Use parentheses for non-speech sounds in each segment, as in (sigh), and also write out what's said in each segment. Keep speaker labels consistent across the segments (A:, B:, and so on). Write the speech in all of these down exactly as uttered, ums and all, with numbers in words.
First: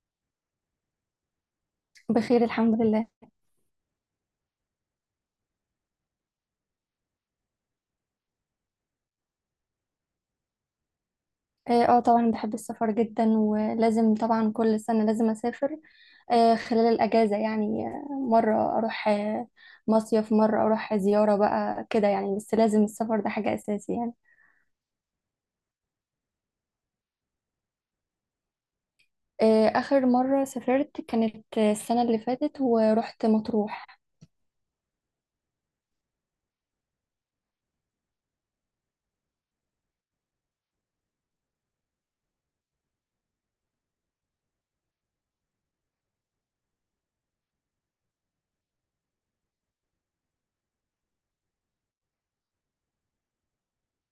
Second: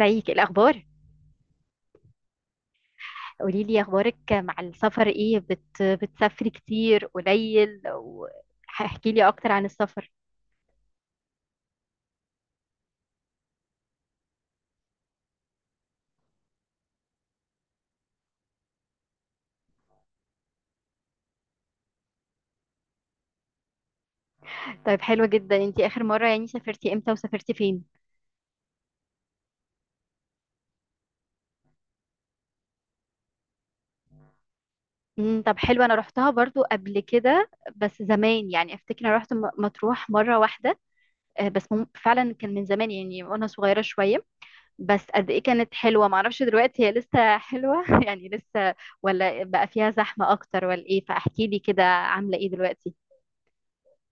A: ازيك؟ إيه الاخبار؟
B: بخير الحمد لله.
A: قولي لي اخبارك مع السفر ايه، بت... بتسافري كتير قليل واحكي لي اكتر عن السفر.
B: اه آه، طبعا بحب السفر جدا، ولازم طبعا كل سنة لازم اسافر. آه خلال الاجازة يعني، آه، مرة اروح آه، مصيف، مرة اروح زيارة بقى كده يعني، بس لازم السفر ده حاجة اساسي يعني.
A: طيب حلوة جدا. انتي اخر مرة يعني سافرتي امتى وسافرتي فين؟
B: آه اخر مرة سافرت كانت آه، السنة اللي فاتت، ورحت مطروح.
A: امم، طب حلو. انا رحتها برضو قبل كده، بس زمان. يعني افتكر انا رحت م- مطروح مرة واحدة. آه، بس مم... فعلا كان من زمان يعني وانا صغيرة شوية. بس قد ايه كانت حلوة، معرفش دلوقتي هي لسه حلوة (laughs) يعني لسه ولا بقى فيها زحمة اكتر ولا ايه؟ فاحكي لي كده عاملة ايه دلوقتي.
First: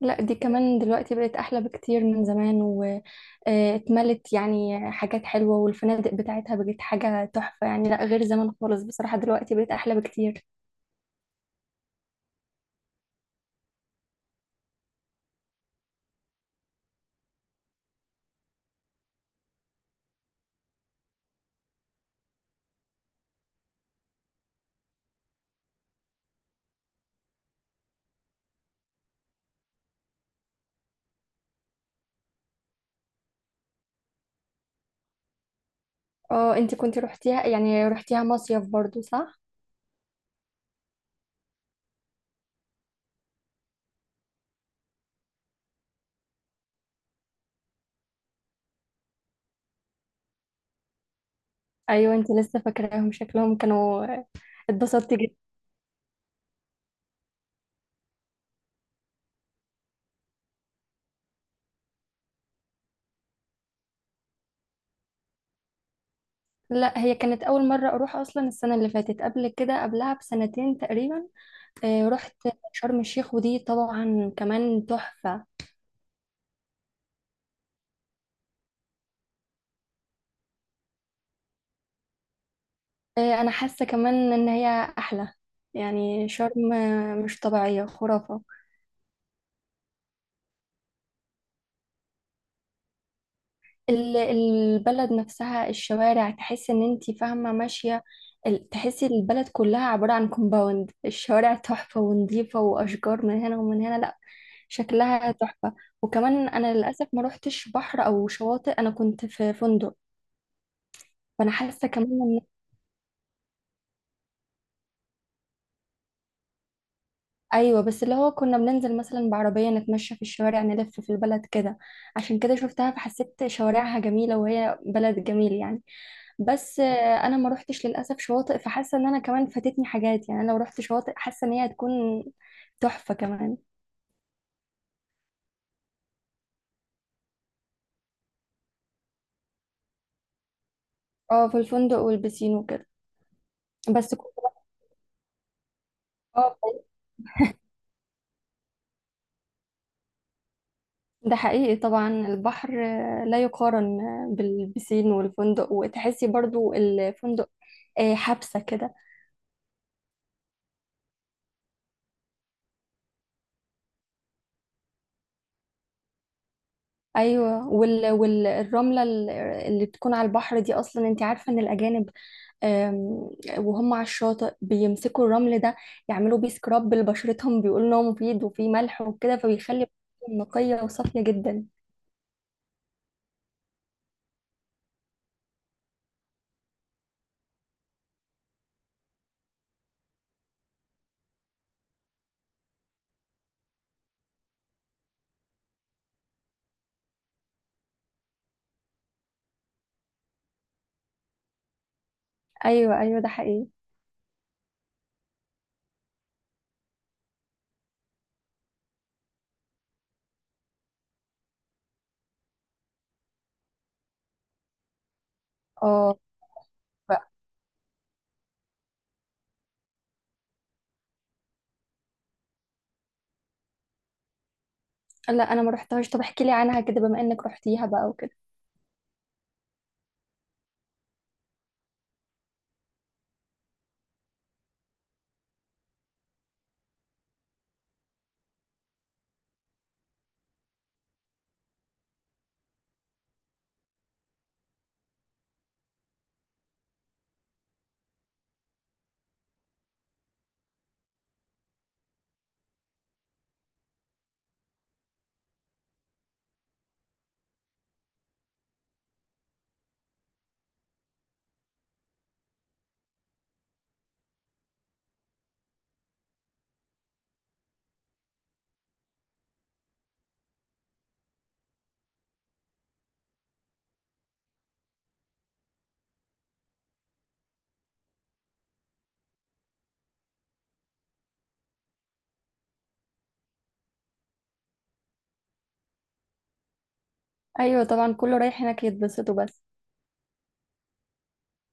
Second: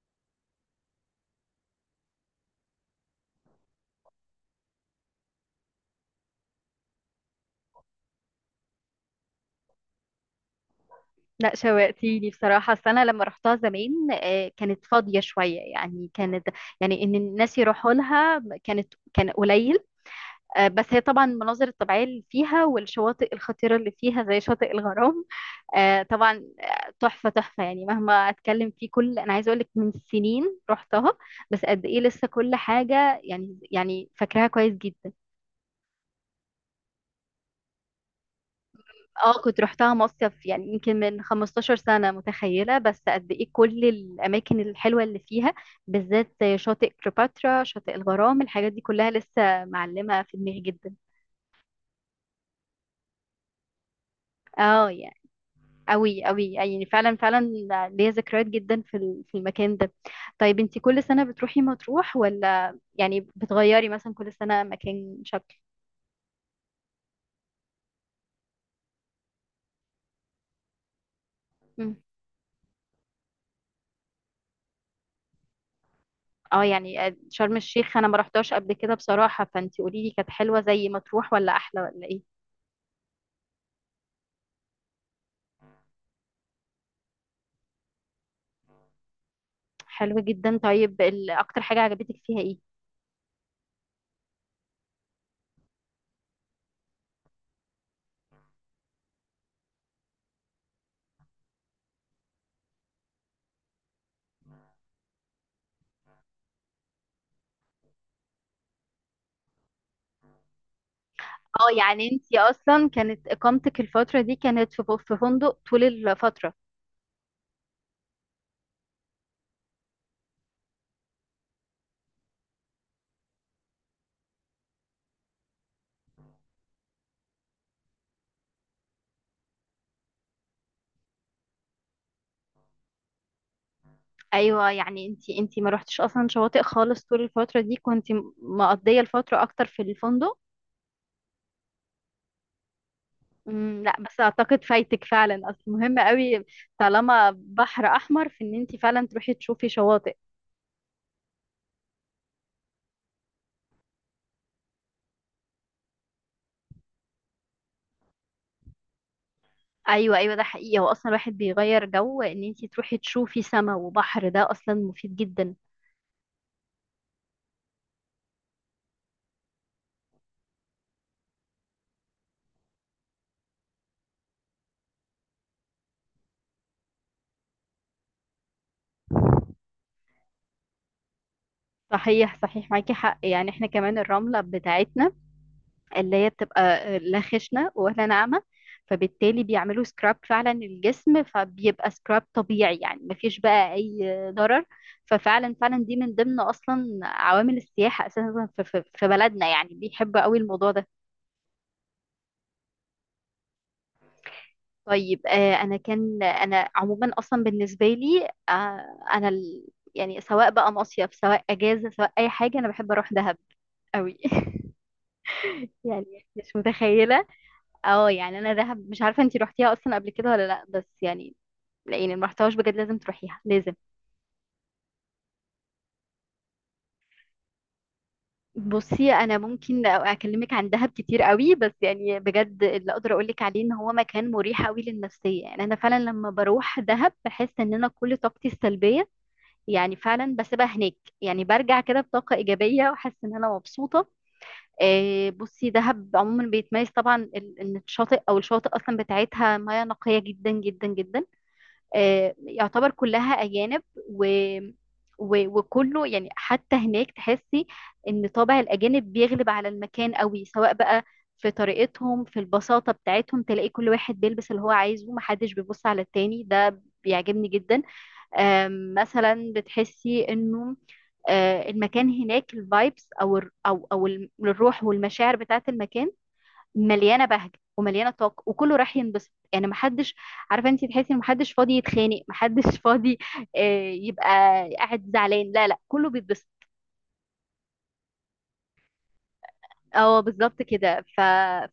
B: لا، دي كمان دلوقتي بقت احلى بكتير من زمان، واتملت يعني حاجات حلوة، والفنادق بتاعتها بقت حاجة تحفة يعني، لا غير زمان خالص بصراحة، دلوقتي بقت احلى بكتير.
A: لا، شوقتيني بصراحة. أصل أنا لما رحتها زمان آه، كانت فاضية شوية، يعني كانت يعني إن الناس يروحوا لها كانت كان قليل. آه، بس هي طبعا المناظر الطبيعية اللي فيها والشواطئ الخطيرة اللي فيها زي شاطئ الغرام. آه، طبعا. آه، تحفة تحفة، يعني مهما أتكلم فيه كل أنا عايزة أقولك من سنين رحتها، بس قد إيه لسه كل حاجة يعني، يعني فاكراها كويس جدا.
B: اه، انت كنت روحتيها يعني، روحتيها مصيف برضو صح؟
A: اه كنت رحتها مصيف، يعني يمكن من 15 سنة، متخيلة بس قد ايه كل الأماكن الحلوة اللي فيها، بالذات شاطئ كليوباترا، شاطئ الغرام، الحاجات دي كلها لسه معلمة في دماغي جدا.
B: ايوه انت لسه فاكراهم شكلهم كانوا،
A: اه يعني
B: اتبسطتي جدا.
A: أوي أوي، يعني فعلا فعلا ليا ذكريات جدا في ال- في المكان ده. طيب انتي كل سنة بتروحي مطروح ولا يعني بتغيري مثلا كل سنة مكان شكل؟
B: لا، هي كانت اول مره اروح اصلا، السنه اللي فاتت قبل كده قبلها بسنتين تقريبا.
A: مم.
B: آه، رحت شرم الشيخ، ودي طبعا كمان تحفه.
A: اه يعني شرم الشيخ انا ما رحتهاش قبل كده بصراحة، فانتي قولي لي كانت حلوة زي مطروح ولا احلى ولا ايه؟
B: آه، انا حاسه كمان ان هي احلى، يعني شرم مش طبيعيه خرافه.
A: حلو جدا. طيب ال- اكتر حاجة عجبتك فيها ايه؟
B: ال- البلد نفسها، الشوارع تحس ان انتي فاهمة ماشية، ال- تحسي البلد كلها عبارة عن كومباوند، الشوارع تحفة ونظيفة وأشجار من هنا ومن هنا، لأ شكلها تحفة. وكمان أنا للأسف ما روحتش بحر أو شواطئ، أنا كنت في فندق، فأنا
A: اه
B: حاسة كمان
A: يعني انتي
B: إن.
A: اصلا كانت اقامتك الفترة دي كانت في في فندق طول الفترة؟
B: أيوة، بس اللي هو كنا بننزل مثلا بعربية نتمشى في الشوارع، نلف في البلد كده، عشان كده شفتها فحسيت شوارعها جميلة، وهي بلد جميل يعني. بس آه، انا ما روحتش للاسف شواطئ، فحاسه ان انا كمان فاتتني حاجات يعني، انا لو روحت شواطئ حاسه ان هي هتكون تحفه كمان.
A: ايوه، يعني انتي انتي ما رحتش اصلا شواطئ خالص طول الفترة دي، كنتي م- مقضية الفترة اكتر في الفندق؟
B: اه، في الفندق والبسين وكده.
A: امم. لا،
B: بس
A: بس
B: كنت
A: اعتقد فايتك فعلا، اصل مهم قوي
B: اه
A: طالما بحر احمر، في ان انتي فعلا تروحي تشوفي شواطئ.
B: ده حقيقي، طبعا البحر آه، لا يقارن آه، بالبسين والفندق، وتحسي برضو الفندق آه، حبسه كده.
A: ايوه ايوه، ده حقيقي. هو اصلا الواحد بيغير جو، ان انتي تروحي تشوفي سما وبحر ده اصلا مفيد جدا.
B: ايوه، وال... والرمله اللي بتكون على البحر دي، اصلا انت عارفه ان الاجانب أم، وهم على الشاطئ بيمسكوا الرمل ده، يعملوا بيه سكراب لبشرتهم، بيقولوا ان هو مفيد وفيه ملح وكده، فبيخلي بشرتهم نقيه وصافيه جدا.
A: صحيح صحيح، معاكي حق. يعني احنا كمان الرملة بتاعتنا اللي هي بتبقى آه، لا خشنة ولا ناعمة، فبالتالي بيعملوا سكراب فعلا الجسم فبيبقى سكراب طبيعي، يعني مفيش بقى اي ضرر. ففعلا فعلا دي من ضمن اصلا عوامل السياحة اساسا في في- في بلدنا، يعني بيحبوا قوي الموضوع ده.
B: ايوه، ايوه، ده حقيقي.
A: طيب آه، انا كان انا عموما اصلا بالنسبة لي، آه، انا ال- يعني سواء بقى مصيف سواء اجازة سواء اي حاجة انا بحب اروح دهب قوي (laughs)
B: اه.
A: يعني مش
B: ف-
A: متخيلة. اه يعني انا دهب مش عارفه انتي روحتيها اصلا قبل كده ولا لا، بس يعني لاني ما رحتهاش، بجد لازم تروحيها لازم.
B: لا، انا ما رحتهاش، طب احكي لي عنها كده بما انك رحتيها بقى وكده.
A: بصي انا ممكن اكلمك عن دهب كتير قوي، بس يعني بجد اللي اقدر اقولك عليه ان هو مكان مريح قوي للنفسيه. يعني انا فعلا لما بروح دهب بحس ان انا كل طاقتي السلبيه يعني فعلا بسيبها هناك. يعني برجع كده بطاقه ايجابيه وحاسه ان انا مبسوطه. آه، بصي دهب عموما بيتميز طبعا ال- ان الشاطئ او الشواطئ اصلا بتاعتها مياه نقيه جدا جدا جدا. آه، يعتبر كلها أجانب و... و... وكله، يعني حتى هناك تحسي إن طابع الأجانب بيغلب على المكان قوي، سواء بقى في طريقتهم في البساطة بتاعتهم، تلاقي كل واحد بيلبس اللي هو عايزه محدش بيبص على التاني، ده بيعجبني جدا. آم، مثلا بتحسي إنه آه، المكان هناك الفايبس أو الر- أو أو الم- الروح والمشاعر بتاعت المكان مليانه بهجه ومليانه طاقه، وكله رايح ينبسط. يعني محدش، عارفه انت، تحسي ان محدش فاضي يتخانق، محدش (laughs) فاضي آه، يبقى قاعد زعلان. لا لا، كله بيتبسط.
B: ايوه طبعا، كله رايح هناك يتبسطوا بس.
A: اه بالظبط كده. ف...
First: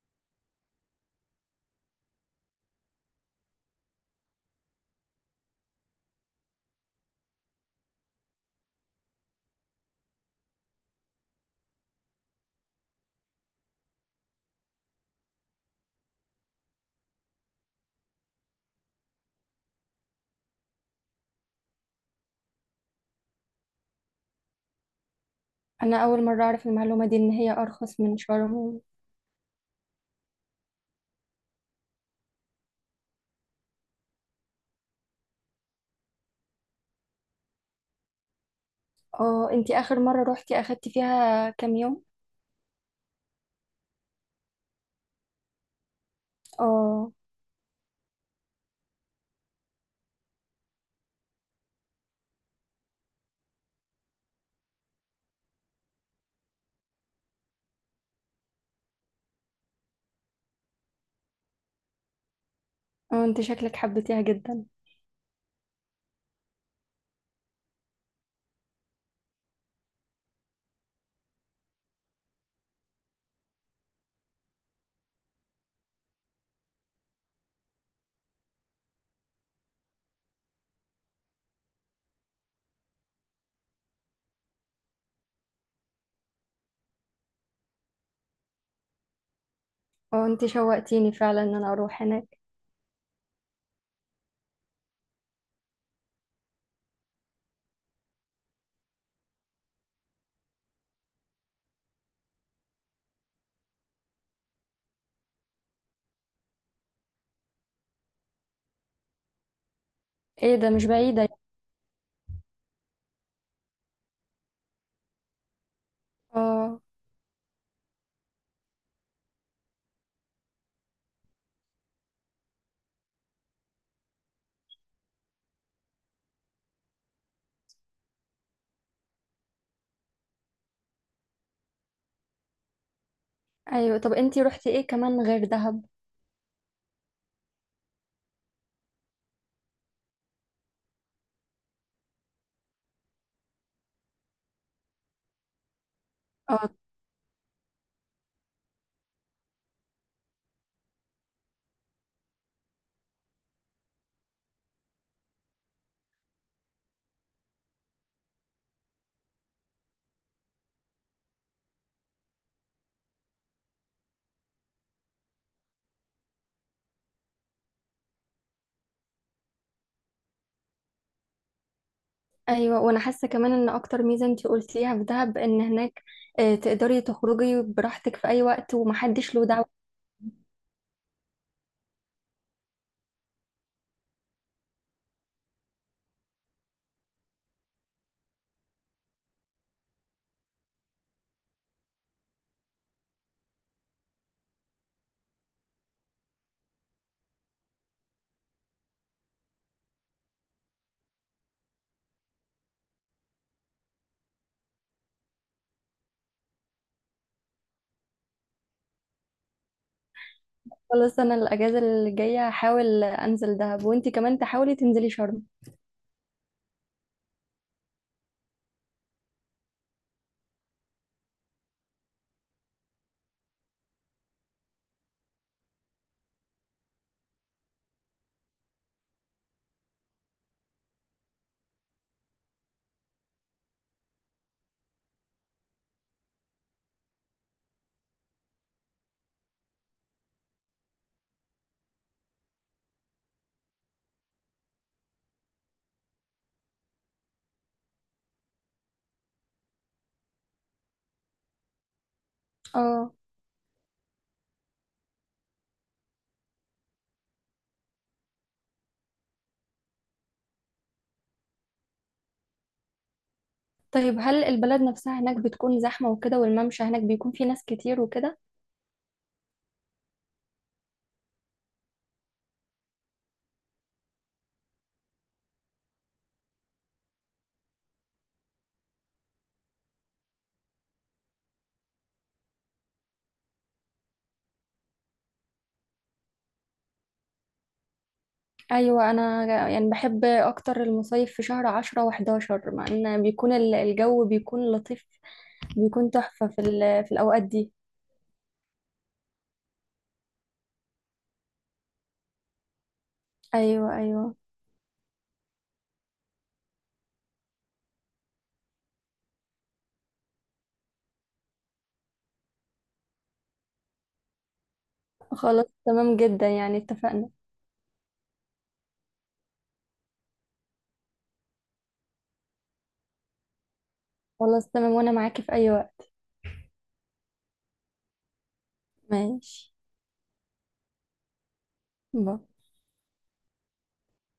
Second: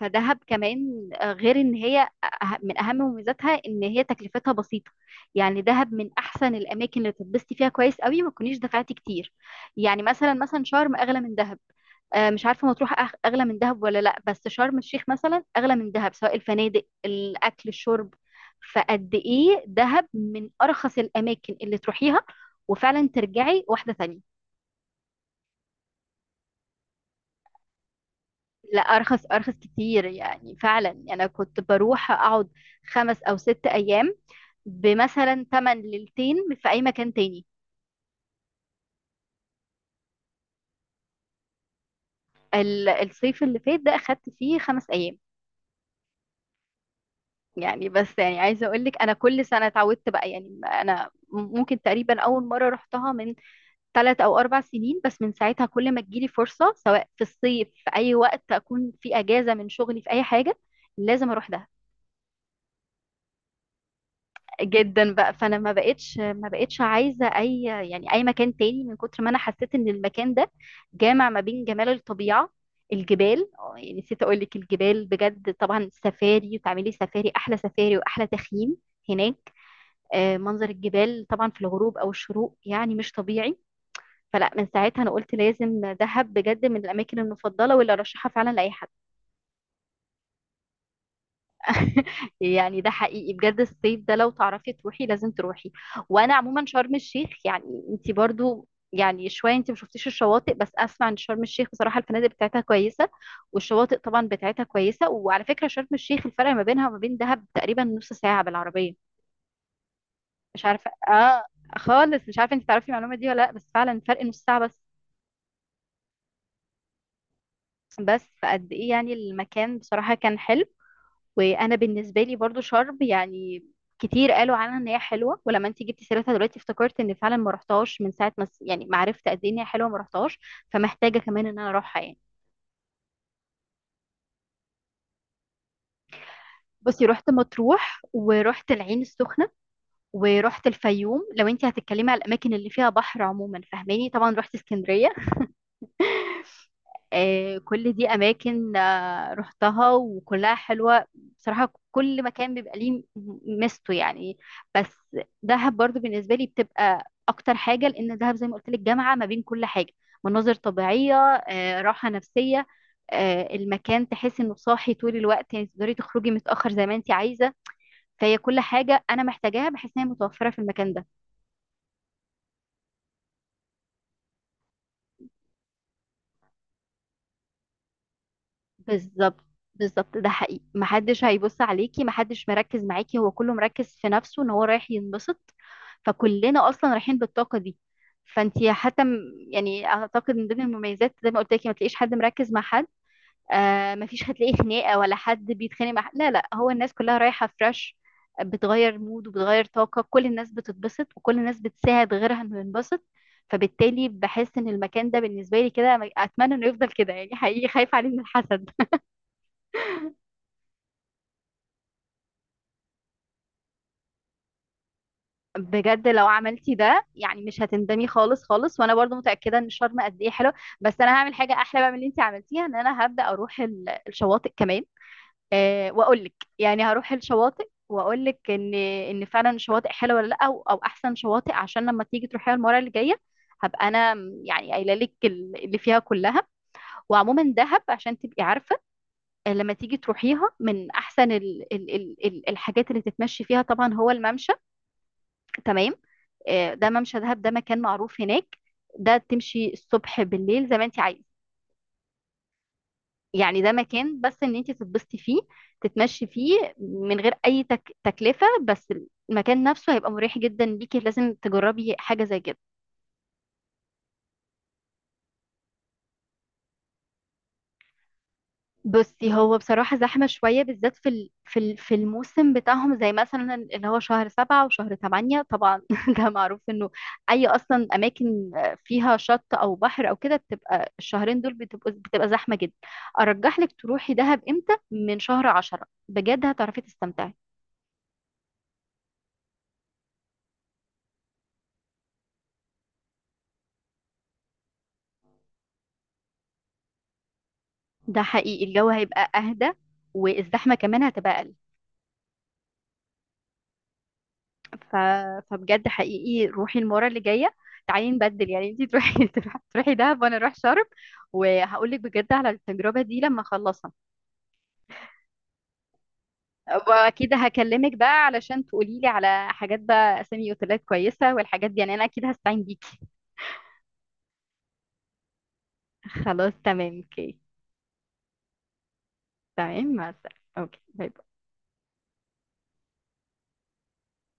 A: فدهب كمان آه، غير ان هي أه- من اهم مميزاتها ان هي تكلفتها بسيطه. يعني دهب من احسن الاماكن اللي تتبسطي فيها كويس قوي ما تكونيش دفعتي كتير. يعني مثلا مثلا شرم اغلى من دهب. آه، مش عارفه مطروح أغ- اغلى من دهب ولا لا، بس شرم الشيخ مثلا اغلى من دهب، سواء الفنادق الاكل الشرب. فقد ايه دهب من ارخص الاماكن اللي تروحيها وفعلا ترجعي واحده ثانيه.
B: انا اول مره اعرف المعلومه دي، ان هي ارخص من
A: لا،
B: شرم.
A: ارخص ارخص كتير، يعني فعلا انا كنت بروح اقعد خمس او ست ايام بمثلا تمن ليلتين في اي مكان تاني.
B: اه، انتي اخر مره روحتي اخدتي فيها كام يوم؟
A: ال- الصيف اللي فات ده اخدت فيه خمس ايام.
B: اه.
A: يعني بس يعني عايزه اقول لك انا كل سنه اتعودت بقى، يعني انا ممكن تقريبا اول مره رحتها من ثلاث او اربع سنين، بس من ساعتها كل ما تجيلي فرصه سواء في الصيف في اي وقت اكون في اجازه من شغلي في اي حاجه لازم اروح ده.
B: اه، انت شكلك حبيتيها جدا.
A: جدا بقى، فانا ما بقتش ما بقتش عايزه اي، يعني اي مكان تاني، من كتر ما انا حسيت ان المكان ده جامع ما بين جمال الطبيعه، الجبال. آه، يعني نسيت اقول لك الجبال بجد طبعا، سفاري وتعملي سفاري، احلى سفاري واحلى تخييم هناك. آه، منظر الجبال طبعا في الغروب او الشروق يعني مش طبيعي. فلا، من ساعتها انا قلت لازم دهب بجد من الاماكن المفضله واللي ارشحها فعلا لاي حد.
B: اه، انت شوقتيني فعلا ان انا اروح
A: (laughs)
B: هناك.
A: يعني ده حقيقي بجد، الصيف ده لو تعرفي تروحي لازم تروحي. وانا عموما شرم الشيخ يعني، انت برضو يعني شويه انت ما شفتيش الشواطئ، بس اسمع ان شرم الشيخ بصراحه الفنادق بتاعتها كويسه والشواطئ طبعا بتاعتها كويسه. وعلى فكره شرم الشيخ الفرق ما بينها وما بين دهب تقريبا نص ساعه بالعربيه.
B: ايه
A: مش
B: ده، مش
A: عارفه،
B: بعيدة يعني.
A: اه خالص مش عارفه انت تعرفي المعلومه دي ولا لا، بس فعلا فرق نص ساعه بس.
B: اه.
A: بس فقد ايه يعني المكان بصراحه كان حلو. وانا بالنسبه لي برضو شرم يعني كتير قالوا عنها ان هي حلوه، ولما انت جبتي سيرتها دلوقتي افتكرت ان فعلا ما رحتهاش من ساعه ما س- يعني ما عرفت قد ايه ان هي حلوه، ما رحتهاش. فمحتاجه كمان ان انا اروحها يعني.
B: ايوه، طب انت رحتي ايه كمان غير دهب؟
A: بصي رحت مطروح ورحت العين السخنه ورحت الفيوم. لو انت هتتكلمي على الاماكن اللي فيها بحر عموما، فاهماني، طبعا رحت اسكندريه.
B: اه.
A: آه كل دي اماكن رحتها وكلها حلوة بصراحة. كل مكان بيبقى ليه ميزته يعني. بس دهب برضو بالنسبة لي بتبقى أكتر حاجة، لأن دهب زي ما قلت لك جامعة ما بين كل حاجة: مناظر طبيعية، آه، راحة نفسية. آه، المكان تحس إنه صاحي طول الوقت، يعني تقدري تخرجي متأخر زي ما أنت عايزة. فهي كل حاجة أنا محتاجاها بحس إن هي متوفرة في المكان ده.
B: ايوه، وانا حاسة كمان ان اكتر ميزة انت قلتيها في دهب ان هناك آه، تقدري تخرجي براحتك في اي وقت، ومحدش
A: بالظبط.
B: له دعوة.
A: بالظبط، ده حقيقي. محدش هيبص عليكي، محدش مركز معاكي، هو كله مركز في نفسه ان هو رايح ينبسط، فكلنا اصلا رايحين بالطاقه دي. فانتي حتى م- يعني اعتقد من ضمن المميزات، زي ما قلت لك، ما تلاقيش حد مركز مع حد. آه ما فيش هتلاقي خناقه ولا حد بيتخانق مع حد. لا لا، هو الناس كلها رايحه فريش، بتغير مود وبتغير طاقه، كل الناس بتتبسط وكل الناس بتساعد غيرها انه ينبسط. فبالتالي بحس ان المكان ده بالنسبه لي كده اتمنى انه يفضل كده، يعني حقيقي خايفه عليه من الحسد.
B: خلاص، انا الاجازة اللي جاية هحاول انزل دهب، وانت كمان تحاولي تنزلي شرم.
A: بجد لو عملتي ده يعني مش هتندمي خالص خالص، وانا برضو متاكده ان شرم قد ايه حلو. بس انا هعمل حاجه احلى بقى من اللي انت عملتيها ان انا هبدا اروح ال- الشواطئ كمان. أه، واقول لك يعني هروح الشواطئ واقول لك ان ان فعلا الشواطئ حلوه ولا لا، او, أو احسن شواطئ، عشان لما تيجي تروحيها المره اللي جايه هبقى انا م- يعني قايله لك ال- اللي فيها كلها. وعموما دهب عشان تبقي عارفه آه، لما تيجي تروحيها من احسن ال ال ال ال- الحاجات اللي تتمشي فيها طبعا هو الممشى. تمام. آه، ده ممشى دهب، ده مكان معروف هناك. ده تمشي الصبح بالليل زي ما انت عايز.
B: اه،
A: يعني ده مكان بس ان انت تتبسطي فيه، تتمشي فيه من غير اي تك... تكلفة. بس المكان نفسه هيبقى مريح جدا ليكي، لازم تجربي حاجة زي كده.
B: طيب هل البلد نفسها هناك بتكون زحمة وكده، والممشى هناك بيكون فيه ناس كتير وكده؟
A: بصي هو بصراحة زحمة شوية، بالذات في ال- في ال- في الموسم بتاعهم، زي مثلا اللي هو شهر سبعة وشهر تمانية، طبعا (laughs) ده معروف انه اي اصلا اماكن فيها شط او بحر او كده بتبقى الشهرين دول بتبقى بتبقى زحمة جدا. ارجح لك تروحي دهب امتى؟ من شهر عشرة بجد هتعرفي تستمتعي.
B: أيوة، أنا يعني بحب أكتر المصايف في شهر عشرة وحداشر، مع إن بيكون ال- الجو بيكون لطيف، بيكون تحفة في ال- في الأوقات دي.
A: ده حقيقي الجو هيبقى اهدى، والزحمة كمان هتبقى اقل.
B: أيوة، أيوة.
A: ف... فبجد حقيقي روحي المره اللي جايه، تعالي نبدل، يعني انتي تروحي (laughs) تروحي دهب وانا اروح شرم، وهقول لك بجد على التجربه دي لما اخلصها.
B: خلاص تمام جدا يعني، اتفقنا.
A: واكيد هكلمك بقى علشان تقولي لي على حاجات، بقى اسامي اوتيلات كويسه والحاجات دي، يعني انا اكيد هستعين بيكي.
B: خلاص تمام، وأنا معاكي في أي وقت.
A: (laughs) خلاص تمام اوكي.
B: ماشي.
A: تمام، مع السلامه، اوكي، باي.
B: باي.